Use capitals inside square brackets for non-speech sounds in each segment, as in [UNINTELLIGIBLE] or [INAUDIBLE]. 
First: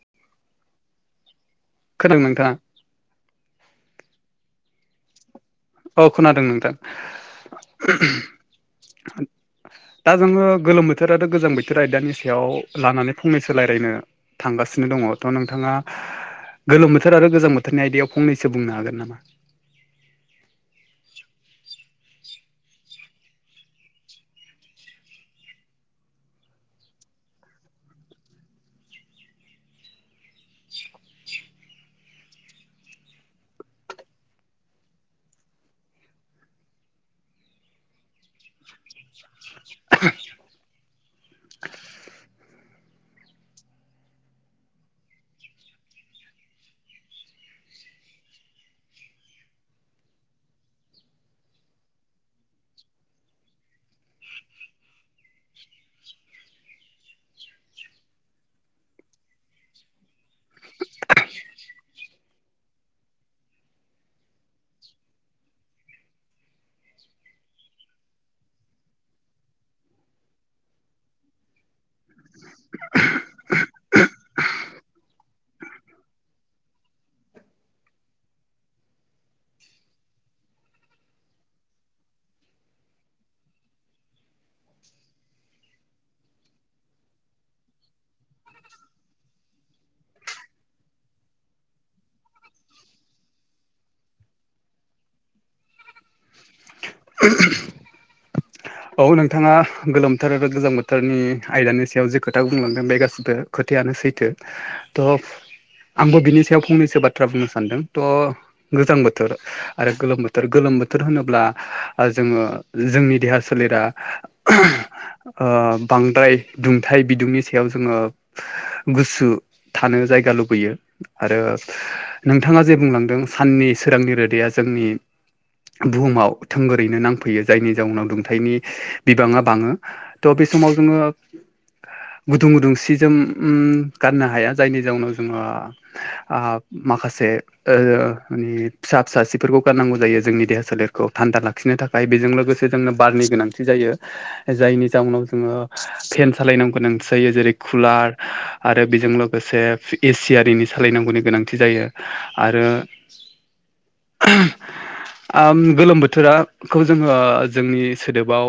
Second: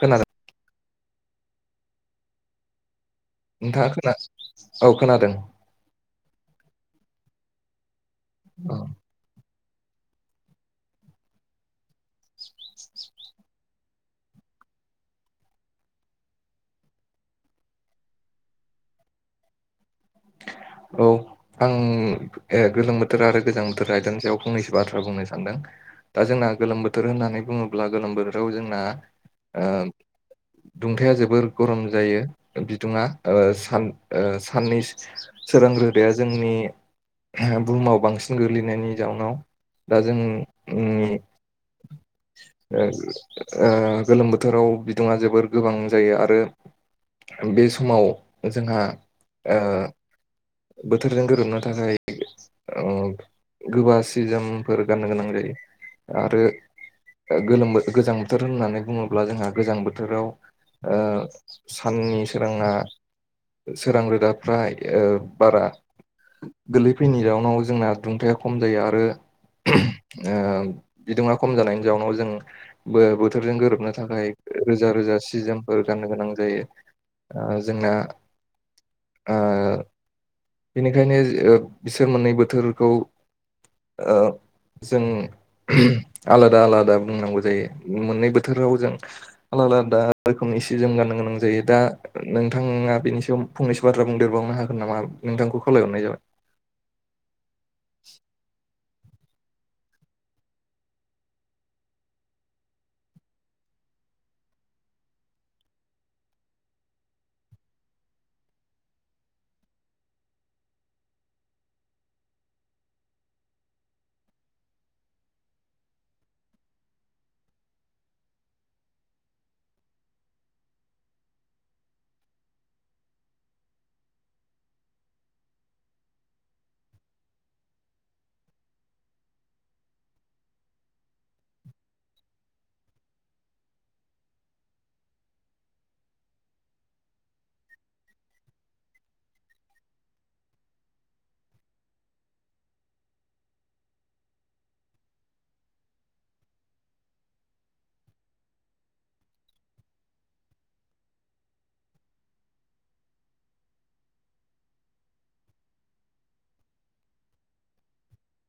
खोनादों खोनादों नोंथां नोंथाङा खोना औ खोनादों औ खोनादों नोंथां औ दा जोङो गोलोम बोथोर आरो गोजां बोथोर आयदानि सायाव लानानै फंनैसो रायलायनो थां गासिनो दङ थ' नोंथाङा गोलोम बोथोर आरो गोजां बोथोरनि आयदायाव फंनैसो बुंनो हागोन नामा औ आं गोलोम बोथोर आरो गोजां बोथोर आयजानि सायाव फंनैसो बाथ्रा बुंनो सानदों दा जोंना जोंहा गोलोम बोथोर होन्नानै बुङोब्ला गोलोम बोथोराव जोंना दुंथाया जोबोर गरम जायो बिदुङा सान साननै सोरां रोदाया जोंनि बुहुमाव बांसिन गोग्लैनायनि जाउनाव दा जोंनि गोलोम बोथोराव बिदुङा जोबोर गोबां जायो आरो बे समाव जोंहा ओ बोथोरजों गोरोबनो थाखाय गोबा सिजोमफोर गाननो गोनां जायो आरो गोलोम गोजां बोथोर होननानै बुङोब्ला जोंहा गोजां बोथोराव। साननि सोराङा सोरां रोदा फ्रा। बारा गोलैफैनि राउनाव जोंना दुंथाया खम जायो आरो बिदुङा खम जानायनि जाउनाव जों बोथोरजों गोरोबनो थाखाय रोजा रोजा सिजोमफोर गाननो गोनां जायो जोंना। बिनिखायनो बिसोर मोननै बोथोरखौ। ओ जों आलादा आलादा बुंनांगौ जायो मोननै बोथोराव जों आ लदाा रोखोमनि सि जोम गनो गोनां जायो दा नोंथाङा बेनि सायाव फंनैसो बाथ्रा बुंदेरबावनो हा गोन नामा नोंथांखौ खावलायहरनाय जाबाय [INAUDIBLE] औ नोंथाङा गोलोम बोथार आरो गोजां बोथोरनि आयदानि सायाव जि खोथाखौ बुंलांदों बे गासिबो खोथायानो। सैथो थ' आंबो बिनि सायाव फंनैसो बाथ्रा बुंनो सान्दों थ' गोजां बोथोर आरो गोलोम बोथोर गोलोम। बोथोर होनोब्ला जोङो जोंनि देहा सोलेरा बांद्राय दुंथाइ बिदुंनि सायाव जोङो गुसु। थानो जायगा लुबैयो आरो नोंथाङा जे बुंलांदों साननि सोरांनि रोदाया जों नि बुहुमाव थोंगोरैनो नांफैयो जायनि जाउनाव दुंथायाइनि बिबाङा बाङो थ' बे समाव जोङो। गुदुं गुदुं सि जोम गाननो हाया जायनि जाउनाव जोङो। माखासे मानि फिसा फिसा सिफोरखौ गारनांगौ जायो जोंनि देहा सोलेरखौ। थान्दा लाखिनो थाखाय बेजों लोगोसे जोंनो बारनि गोनांथि जायो जायनि जाउनाव जोङो। फेन सालायनांगौ नसायो जेरै कुलार आरो बेजों लोगोसे एसि आरिनि सालायनांगौ नि गोनांथि जायो आरो गोलोम बो बोथोराखौ जोङो जोंनि सोदोबाव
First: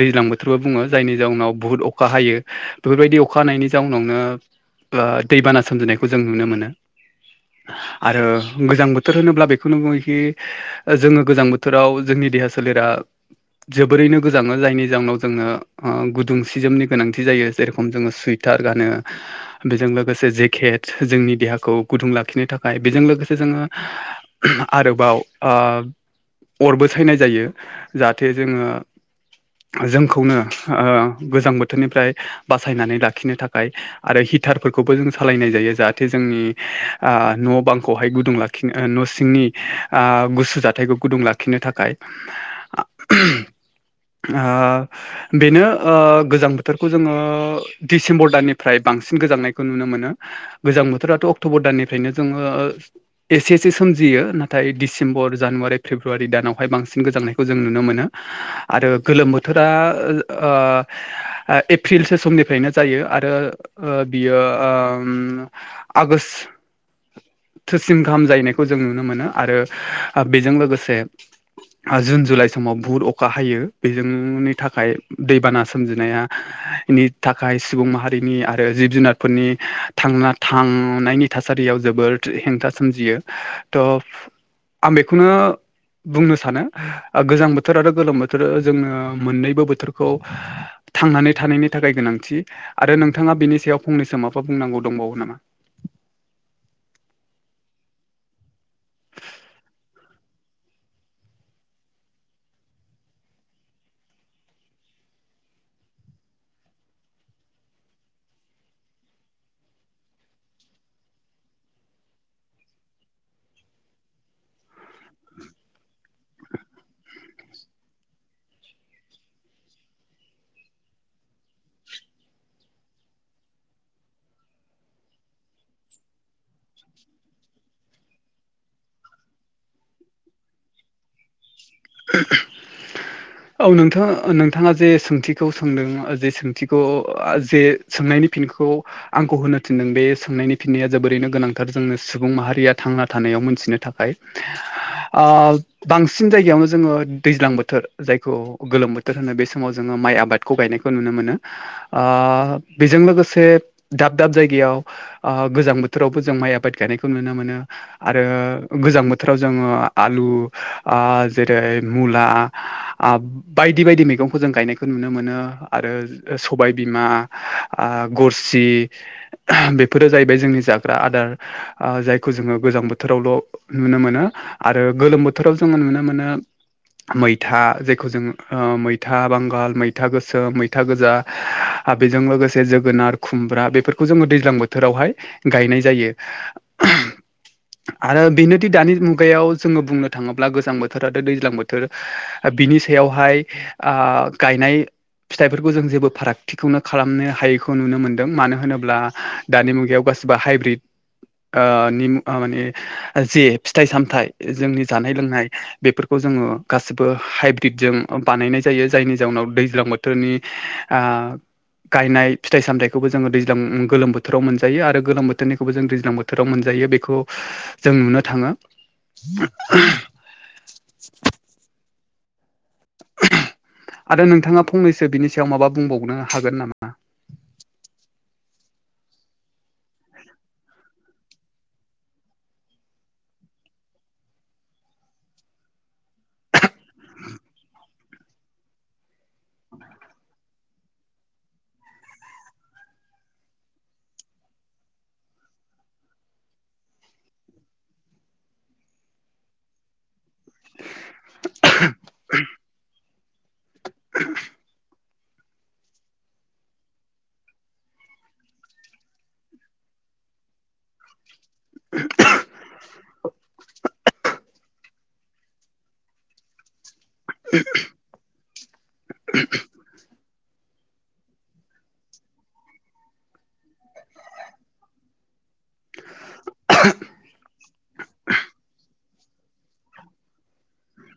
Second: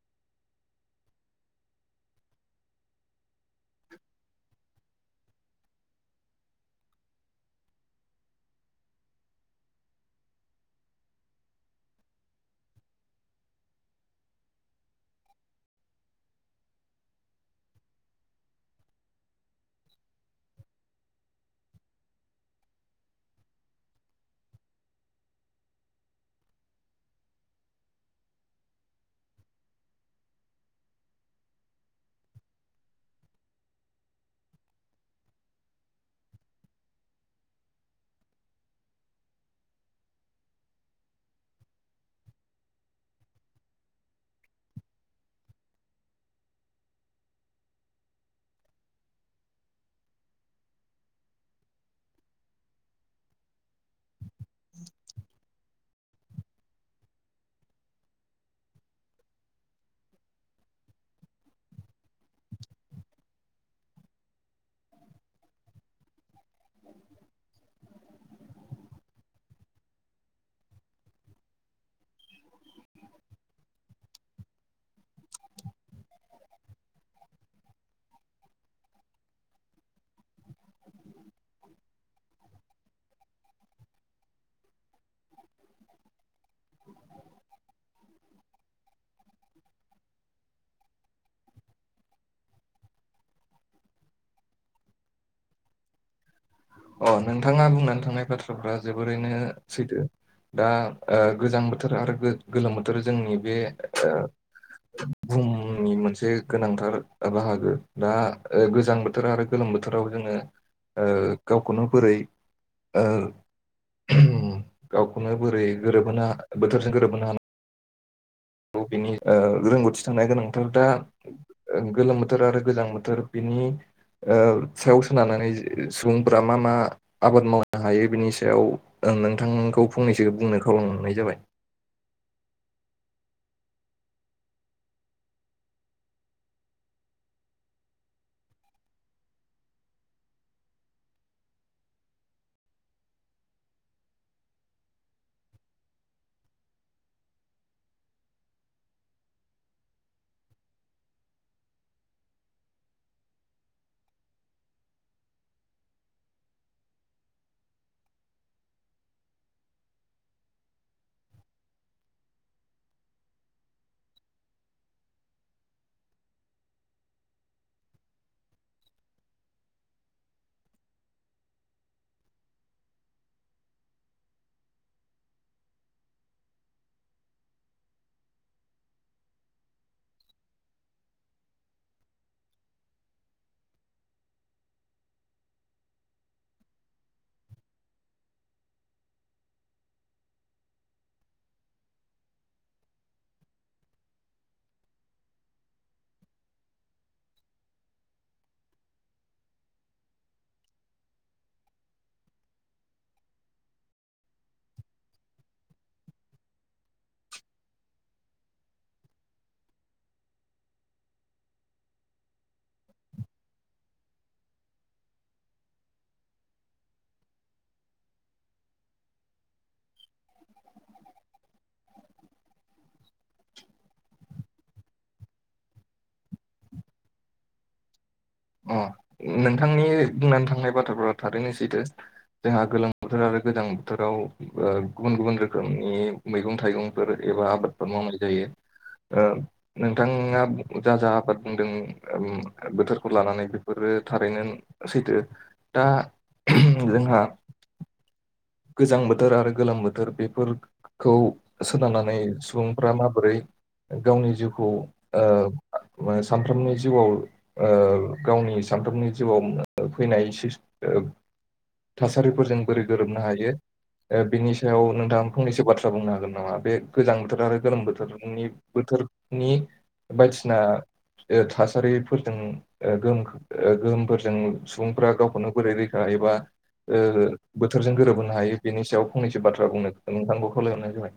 दैज्लां बोथोरबो बुङो जायनि जाउनाव बुहुदत अखा बाहायो बेफोरबायदि अखा हानायनि जाउनावनो दैबाना सोमजिनायखौ जों नुनो मोनो। आरो गोजां बोथोर होनोब्ला बेखौनो बुङोखि जोङो गोजां बोथोर। बसोराव जोंनि देहा सोलेरा जोबोरैनो गोजाङो जायनि जाउनाव जोंनो गुदुं सि जोमनि गोनांथि जायो जेरेखम जोङो सुइथ। थार गानो बेजों लोगोसे जेकेट जोंनि देहाखौ गुदुं लाखिनो थाखाय बेजों लोगोसे जों। जो आरोबाव अरबो सायनाय जायो जाहाथे जोङो जोंखौनो गोजां बोथोरनिफ्राय बासायनानै लाखिनो थाखाय आरो। हिटारफोरखौबो जों सालायनाय जायो जाहाथे जोंनि न' बांखौहाय गुदुं लाखिनो न' सिं गुसु जाथायखौ गुदुं लाखिनो थाखाय। बेनो गोजां बोथोरखौ जोङो डिसेम्बर दाननिफ्राय बां। सिन गोजांनायखौ नुनो मोनो गोजां बोथोराथ' अगटबर दाननिफ्रायनो एसे एसे। सोमजियो नाथाय डिसेम्बर जानुवारि फेब्रुवारि। फेब्रुवारि दानावहाय बांसिन गोजांनायखौ जों नुनो मोनो आरो गोलोम बोथोरा एप्रिलसो समनिफ्रायनो जायो आरो बियो आगषट थोसिम गाहाम जाहैनायखौ जों नुनो मोनो आरो बेजों लोगोसे। से जुन जुलाइ समाव बुहुद अखा हायो बेजोंनि थाखाय दैबाना सोमजिनाया। नि थाखाय सुबुं माहारिनि आरो जिब जुनारफोरनि थांना थांनायनि थासारि दैयाव जोबोद हेंथा सोमजियो थ आं बेखौनो। बुंनो सानो गोजां बोथोर आरो गोलोम बोथोर जोंङो मोननैबो बोथोरखौ। थांनानै थानायनि थाखाय गोनांथि आरो नोंथाङा बेनि सायाव फंनैसो माबा बुंनांगौ दंबावो नामा? अ नोंथाङा बुंनानै थांनाय बाथ्राफ्रा जोबोरैनो सैथो। दा गोजां बोथोर आरो गोलोम बोथोर जोंनि बे बुहुमनि मोनसे गोनांथार बाहागो दा गोजां बोथोर आरो गोलोम बोथोराव जोङो ओ गावखौनो बोरै ओ गावखौनो बोरै गोरोबहोनो बोथोरजों गोरोबहोनो हानाय बेनि रोंगौथि थानाया गोनांथार दा गोलोम बोथोर आरो गोजां बोथोर बिनि सायाव सोनारनानै सुबुंफोरा मा मा आबाद मावनो हायो बिनि सायाव नोंथां नोंखौ फंनैसो बुंनो खावलानाय जाबाय। [UNINTELLIGIBLE] औ नोंथां नोंथाङा जे सोंथिखौ सोंदों जे सोंथिखौ जे सोंनायनि फिनखौ खौ आंखौ होनो थिनदों बे सोंनायनि फिननाया जोबोरैनो गोनांथार जोंनि सुबुं माहारिया थांना थानायाव मोनसे मोन्थिनो थाखाय बांसिन जायगायावनो जोङो दैज्लां बोथोर जायखौ गोलोम बोथोर होनो बे समाव जोङो माइ आबादखौ गायनायखौ नुनो मोनो बेजों लोगोसे दाब दाब जायगायाव गोजां बोथोरावबो जों माइ आबाद गायनायखौ नुनो मोनो आरो गोजां बोथोराव जोङो आलु जेरै मुला बायदि बायदि मैगंखौ जों गायनायखौ नुनो मोनो आरो सबायबिमा गरसि बेफोरो जाहैबाय जोंनि जाग्रा आदार जायखौ जोङो गोजां बोथोरावल' नुनो मोनो आरो गोलोम बोथोराव जोङो नुनो मोनो। उम मैथा जायखौ जों मैथा बांगाल मैथा गोसोम मैथा गोजा बेजों लोगोसे जोगोनार खुमब्रा बेफोरखौ जोङो दैज्लां बोथोरावहाय गायनाय जायो। [INAUDIBLE] आरो बेनोदि दानि मुगायाव जोङो बुंनो थाङोब्ला गोजां बोथोर बोथोर आरो दैज्लां बोथोर बिनि सायावहाय गायनाय फिथाइफोरखौ जों जेबो फारागथिखौनो खालामनो हायैखौ नुनो मोन्दों मानो होनोब्ला दानि मुगायाव गाद। बा हाइब्रिद। ओ निम जे फिथाइ सामथाइ जोंनि जानाय लोंनाय। बेफोरखौ जोङो गासिबो हाइब्रिदजों बानायनाय जायो जायनि जाउनाव दैज्लां बोथोरनि। ओ गायनाय फिथाइ सामथायाइखौबो जोङो दैज्लां। गोलोम बोथोराव मोनजायो आरो गोलोम बोथोरनिखौबो जों दैज्लां बोथोराव मोनजायो बेखौ जों नुनो थाङो। [INAUDIBLE] [INAUDIBLE] आरो नोंथाङा फंनैसो बिनि सायाव माबा बुंबावनो हागोन नामा। अ। नोंथांनि बुंनानै थांनाय बाथ्राफोरा थारैनो सैथो जोंहा गोलोम बोथोर आरो गोजां बोथोराव। ओ गुबुन गुबुन रोखोमनि मैगं थाइगंफोर एबा आबादफोर मावनाय जायो। ओ नोंथाङा जा जा आबाद बुंदों ओम बोथोर। फोर लानानै बेफोरो थारैनो सैथो दा जोंहा। [INAUDIBLE] गोजां बोथोर आरो गोलोम बोथोर बेफोरखौ सोनारनानै सुबुंफ्रा मा। बोरै गावनि जिउखौ ओ। सानफ्रामनि जिउआव ओ गावनि सानफ्रोमनि जिउआव फैनाय। ओ थासारिफोरजों बोरै गोरोबनो हायो। ओ बिनि सायाव नोंथांङा फंनैसो बाथ्रा बुंनो हागोन नामा बे गोजां बोथोर आरो गोलोम बोथोरनि बोथोर। नि बायदिसिना। थासारिफोरजों ओ गोहोम गोहोमफोरजों सुबुंफ्रा गावखौनो बोरै रैखा। ऐसा ओ बोथोर गोरोबहोनानै। नो हायो बेनि सायाव फंनैसो बाथ्रा बुंनो नोंथांखौ खावलायहरनाय जाबाय।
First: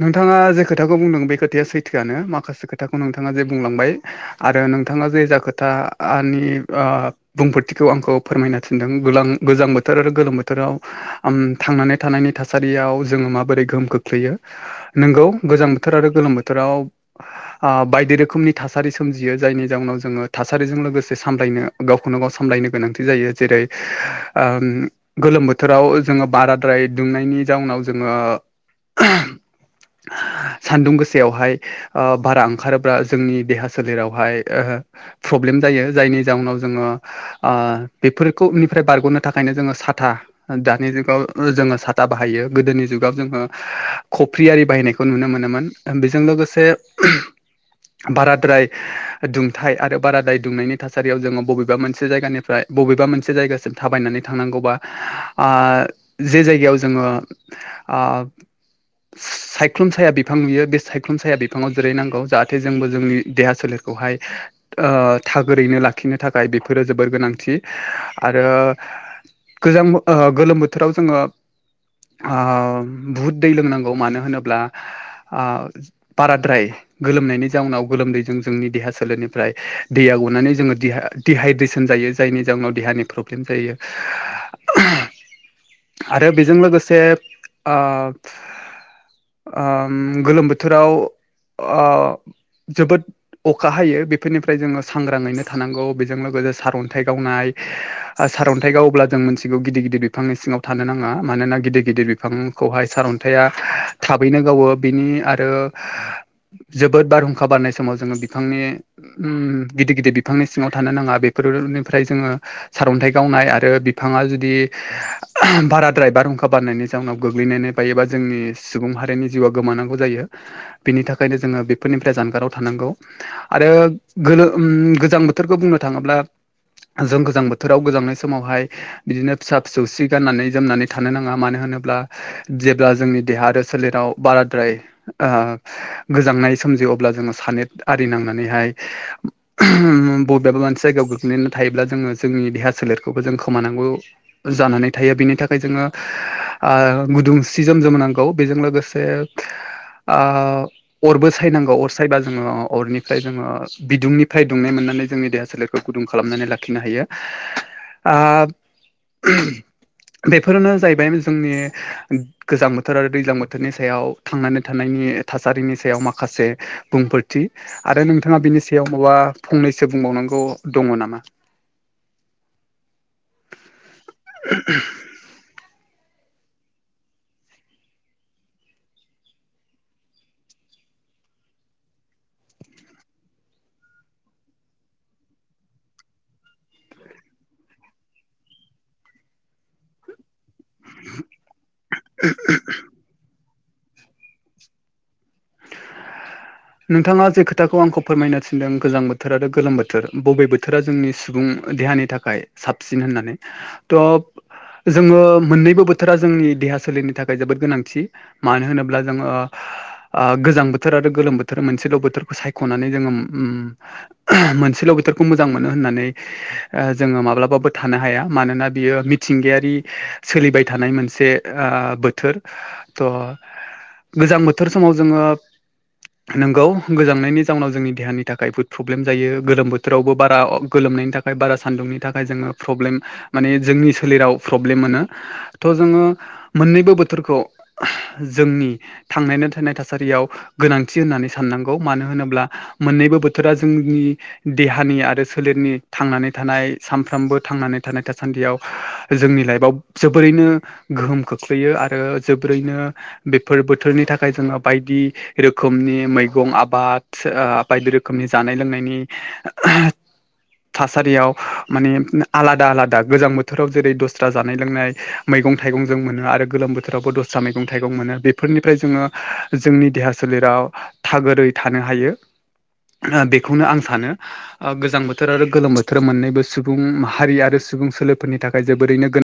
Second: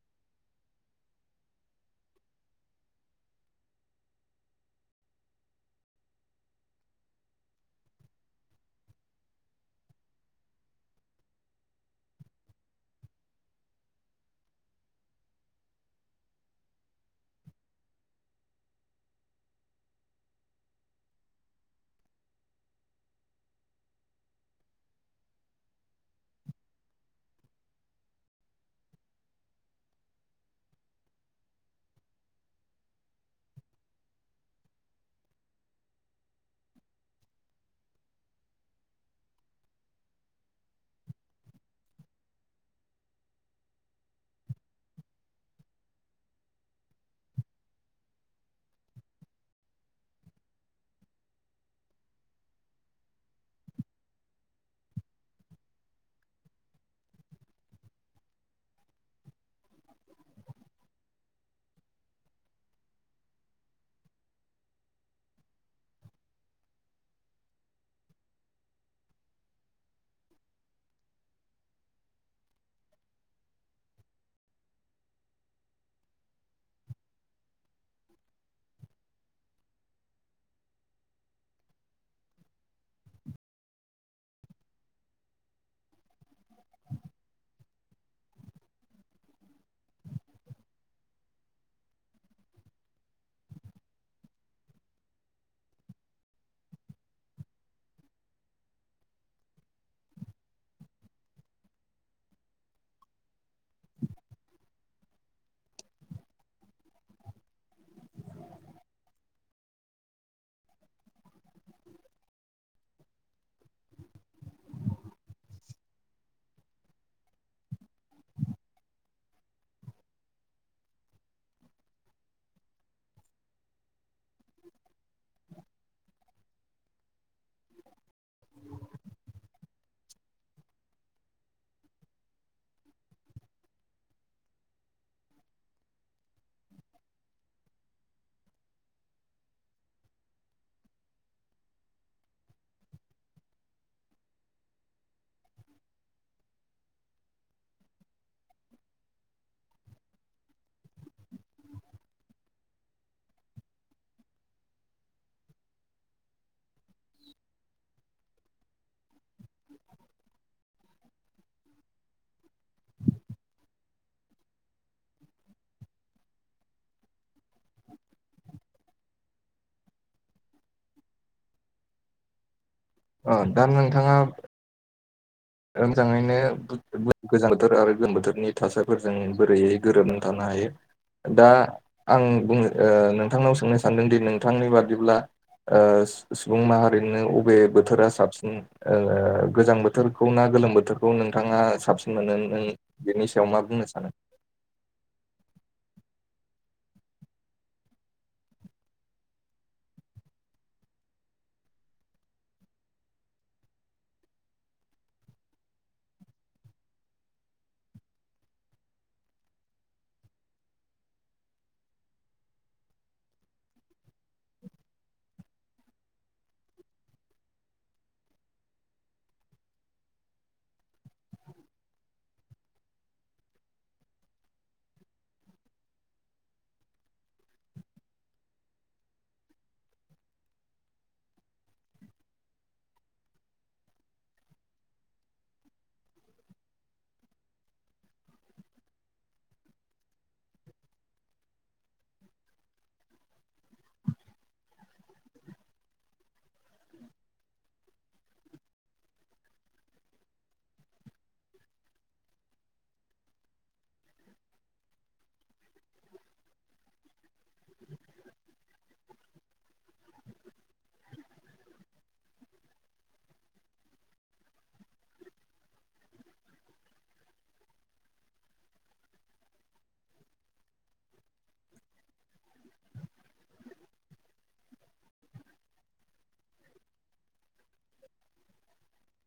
नोंथाङा जे खोथाखौ बुंदों बे खोथाया सैथोआनो माखासे खोथाखौ नोंथाङा जे बुंलांबाय आरो। नोंथाङा जे जा खोथा आनि ओ बुंफोरथिखौ आंखौ फोरमायनो थिनदों गुलाम गोजान। बोथोराव आरो गोलोम बोथोराव आम थांनानै थानायनि थासारियाव जोङो माबोरै गोहोम खोख्लैयो। नोंगौ गोजां बोथोर आरो गोलोम बोथोराव ओ बायदि रोखोमनि थासारि सोमजियो। जायनि जउनाव जोङो थासारिजों लोगो से सामलायनो गावखौनो गाव सामलायनो गोनांथि जायो जेरै ओं गोलोम बोथोराव जोङो बाराद्राय दुंनायनि जाउनाव जोङो। [INAUDIBLE] सान्दुं गोसायावहाय ओ बारा ओंखारोब्ला जोंनि देहा सोलेरावहाय। प्रब्लेम जायो जायनि जाउनाव जोङो ओ बेफोरखौनिफ्राय बारग'नो थाखायनो जोङो साथा दानि जुगाव जोङो साथा बाहायो गोदोनि जुगाव जोङो खफ्रि आरि बाहायनायखौ नुनो मोनोमोन बेजों लोगोसे बाराद्राय दुंथाय आरो बाराद्राय दुंनायनि थासारियाव जोङो बबेबा मोनसे जायगानिफ्राय। बबेबा मोनसे जायगासिम थाबायनानै थांनांगौबा ओ जे जायगायाव जोङो। आ। [INAUDIBLE] सायख्लुम साया बिफां नुयो बे सायख्लुम साया बिफाङाव जेरै नांगौ जाहाथे जोंबो जोंनि देहा सोलेरखौहाय। थागोरैनो लाखिनो थाखाय बेफोरो जोबोर गोनांथि आरो। गोजां ओ गोलोम बोथोराव जोङो बुहुद दै लोंनांगौ मानो होनोब्ला ओ बाराद्राय गोलोमनायनि। जाउनाव गोलोमदैजों जोंनि देहा सोलेरनिफ्राय। दैया गनानै जोङो दि दिडहाइद्रेसन जायो जायनि जाउनाव देहानि प्रब्लेम जायो। [INAUDIBLE] आरो बेजों लोगोसे ओ। ओम गोलोम बोथोराव ओ जोबोद अखा हायो बेफोरनिफ्राय जोङो सांग्राङैनो थानांगौ बेजों लोगोसे सारन्थाइ गावनाय ओ सारन्थाइ गावोब्ला जों मोनथिगौ गिदिर गिदिर बिफांनि सिङाव थानो नाङा मानोना गिदिर गिदिर बिफां। खौहाय सारन्थाइया थाबैनो गावो बिनि आरो जोबोद बारहुंखा बारनाय समाव जोङो बिफांनि गिदिर गिदिर बिफांनि सिङाव थानो नाङा बेफोर निफ्राय जोङो सारअन्थाइ गावनाय आरो बिफां जुदि बाराद्राय बारहुंखा बारनायनायनि जाउनाव गोग्लैनानै बायोबा जोंनि सुबुं मारिनि जिउआ गोमानांगौ जायो बिनि थाखायनो जोङो बेफोरनिफ्राय जानगाराव थानांगौ आरो गोलोम गोजां बोथोरखौ बुंनो थाङोब्ला जों गोजां बोथोराव गोजांनाय समावहाय बिदिनो फिसा फिसौस गाननानै जोमनानै थानो नाङा मानो होनोब्ला अब्ला जोंनि देहा आरो सोलेराव बाराद्राय गोजांनाय सोमजियो अब्ला जोङो सानै आरि नांनानैहाय बबेबा मोनसे जायगायाव गोग्लैनानै थायोब्ला जोङो जोंनि देहा सोलेरखौबो जों खोमानांगौ जानानै थायो बिनि थाखाय जोङो गुदुं सि जोम जोम नांगौ बेजों लोगोसे अरबो सायनांगौ अर सायबा जोङो अरनिफ्राय जोङो बिदुंनिफ्राय दुंनाय मोनो नानै जोंनि देहा सोलेरखौ गुदुं खालामनानै लाखिनो हायो बेफोरनो जाहैबाय जोंनि गोजां बोथोर आरो दैज्लां बोथोरनि सायाव थांनानै थानायनि थासारिनि सायाव माखासे बुंफोरथि आरो नोंथाङा बिनि सायाव माबा फंनैसो बुंबावनांगौ दङ नामा ओ दा नोंथां [INAUDIBLE] मोजाङैनो गोजां बोथोर आरो गोलोम बोथोरनि थासारिफोरजों बोरैयै गोरोबनानै थानो हायो हायो दा आं बुंनो ओ नोंथांनाव सोंनो सानदोंदि नोंथांनि बादिब्ला सुबुं माहारिनो बबे बोथोरा साबसिन गोजां बोथोर ना गोलोम बोथोरखौ नोंथाङा साबसिन मोनो बेयाव मा बुंनो सानो नोंथाङा जे खोथाखौ आंखौ फोरमायनो थिनदों गोजां बोथोर आरो गोलोम बोथोर बबे बोथोरा जोंनि सुबुं देहानि थाखाय साबसिन होननानै थ जोङो मोननैबो बोथोरा जोंनि देहा सोलेरनि थाखाय जोबोद गोनांथि मानो होनोब्ला जोङो गोजां बोथोर आरो गोलोम बोथोर थोर मोनसेल बोथोरखौ सायखनानै जोङो उ मोनसेल बोथोरखौ मोजां मोनो होननानै जोङो माब्लाबाबो थानो हाया। मानोना बियो मिथिंगायारि सोलिबाय थानाय मोनसे बोथोर थ गोजां बोथोर समाव जोङो नोंगौ गोजांनायनि जाउनाव जोंनि देहानि थाखाय बहुद प्रब्लेम जायो गोलोम बोथोरावबो बारा गोलोम नायनि थाखाय बारा सान्दुंनि थाखाय जोङो प्रब्लेम माने जोंनि सोलेराव प्रब्लेम मोनो थ' जोङो मोननैबो बोथोरखौ जोंनि थां न थानाय थासारियाव गोनांथि थि होननानै साननांगौ मानो होनोब्ला मोननैबो बोथोरा जोंनि देहानि आरो सोलेरनि थांनानै थानाय सानफ्रोमबो थांनानै थानाय थासान्दियाव जोंनि लाइफाव जोबोरैनो गोहोम खोख्लैयो आरो जोबोरैनो बेफोर बोथोरनि थाखाय जोङो बायदि रोखोम रोखोमनि मैगं आबाद बायदि रोखोमनि जानाय लोंनायनि थासारियाव माने आलादा आलादा गोजां बोथोराव जेरै दस्रा जानाय लोंनाय मैगं थाइगंजों मोनो आरो। आरो गोलोम बोथोरावबो दस्रा मैगं थाइगं मोनो बेफोरनि जोङो जों देहा सोलेराव थागोरै थानो हायो। बेखौनो आं सानो गोजां बोथोर आरो गोलोम बोथोर मोननैबो सुबुं माहारि आरो सुबुं सोलोफोरनि थाखाय जोबोरैनो गो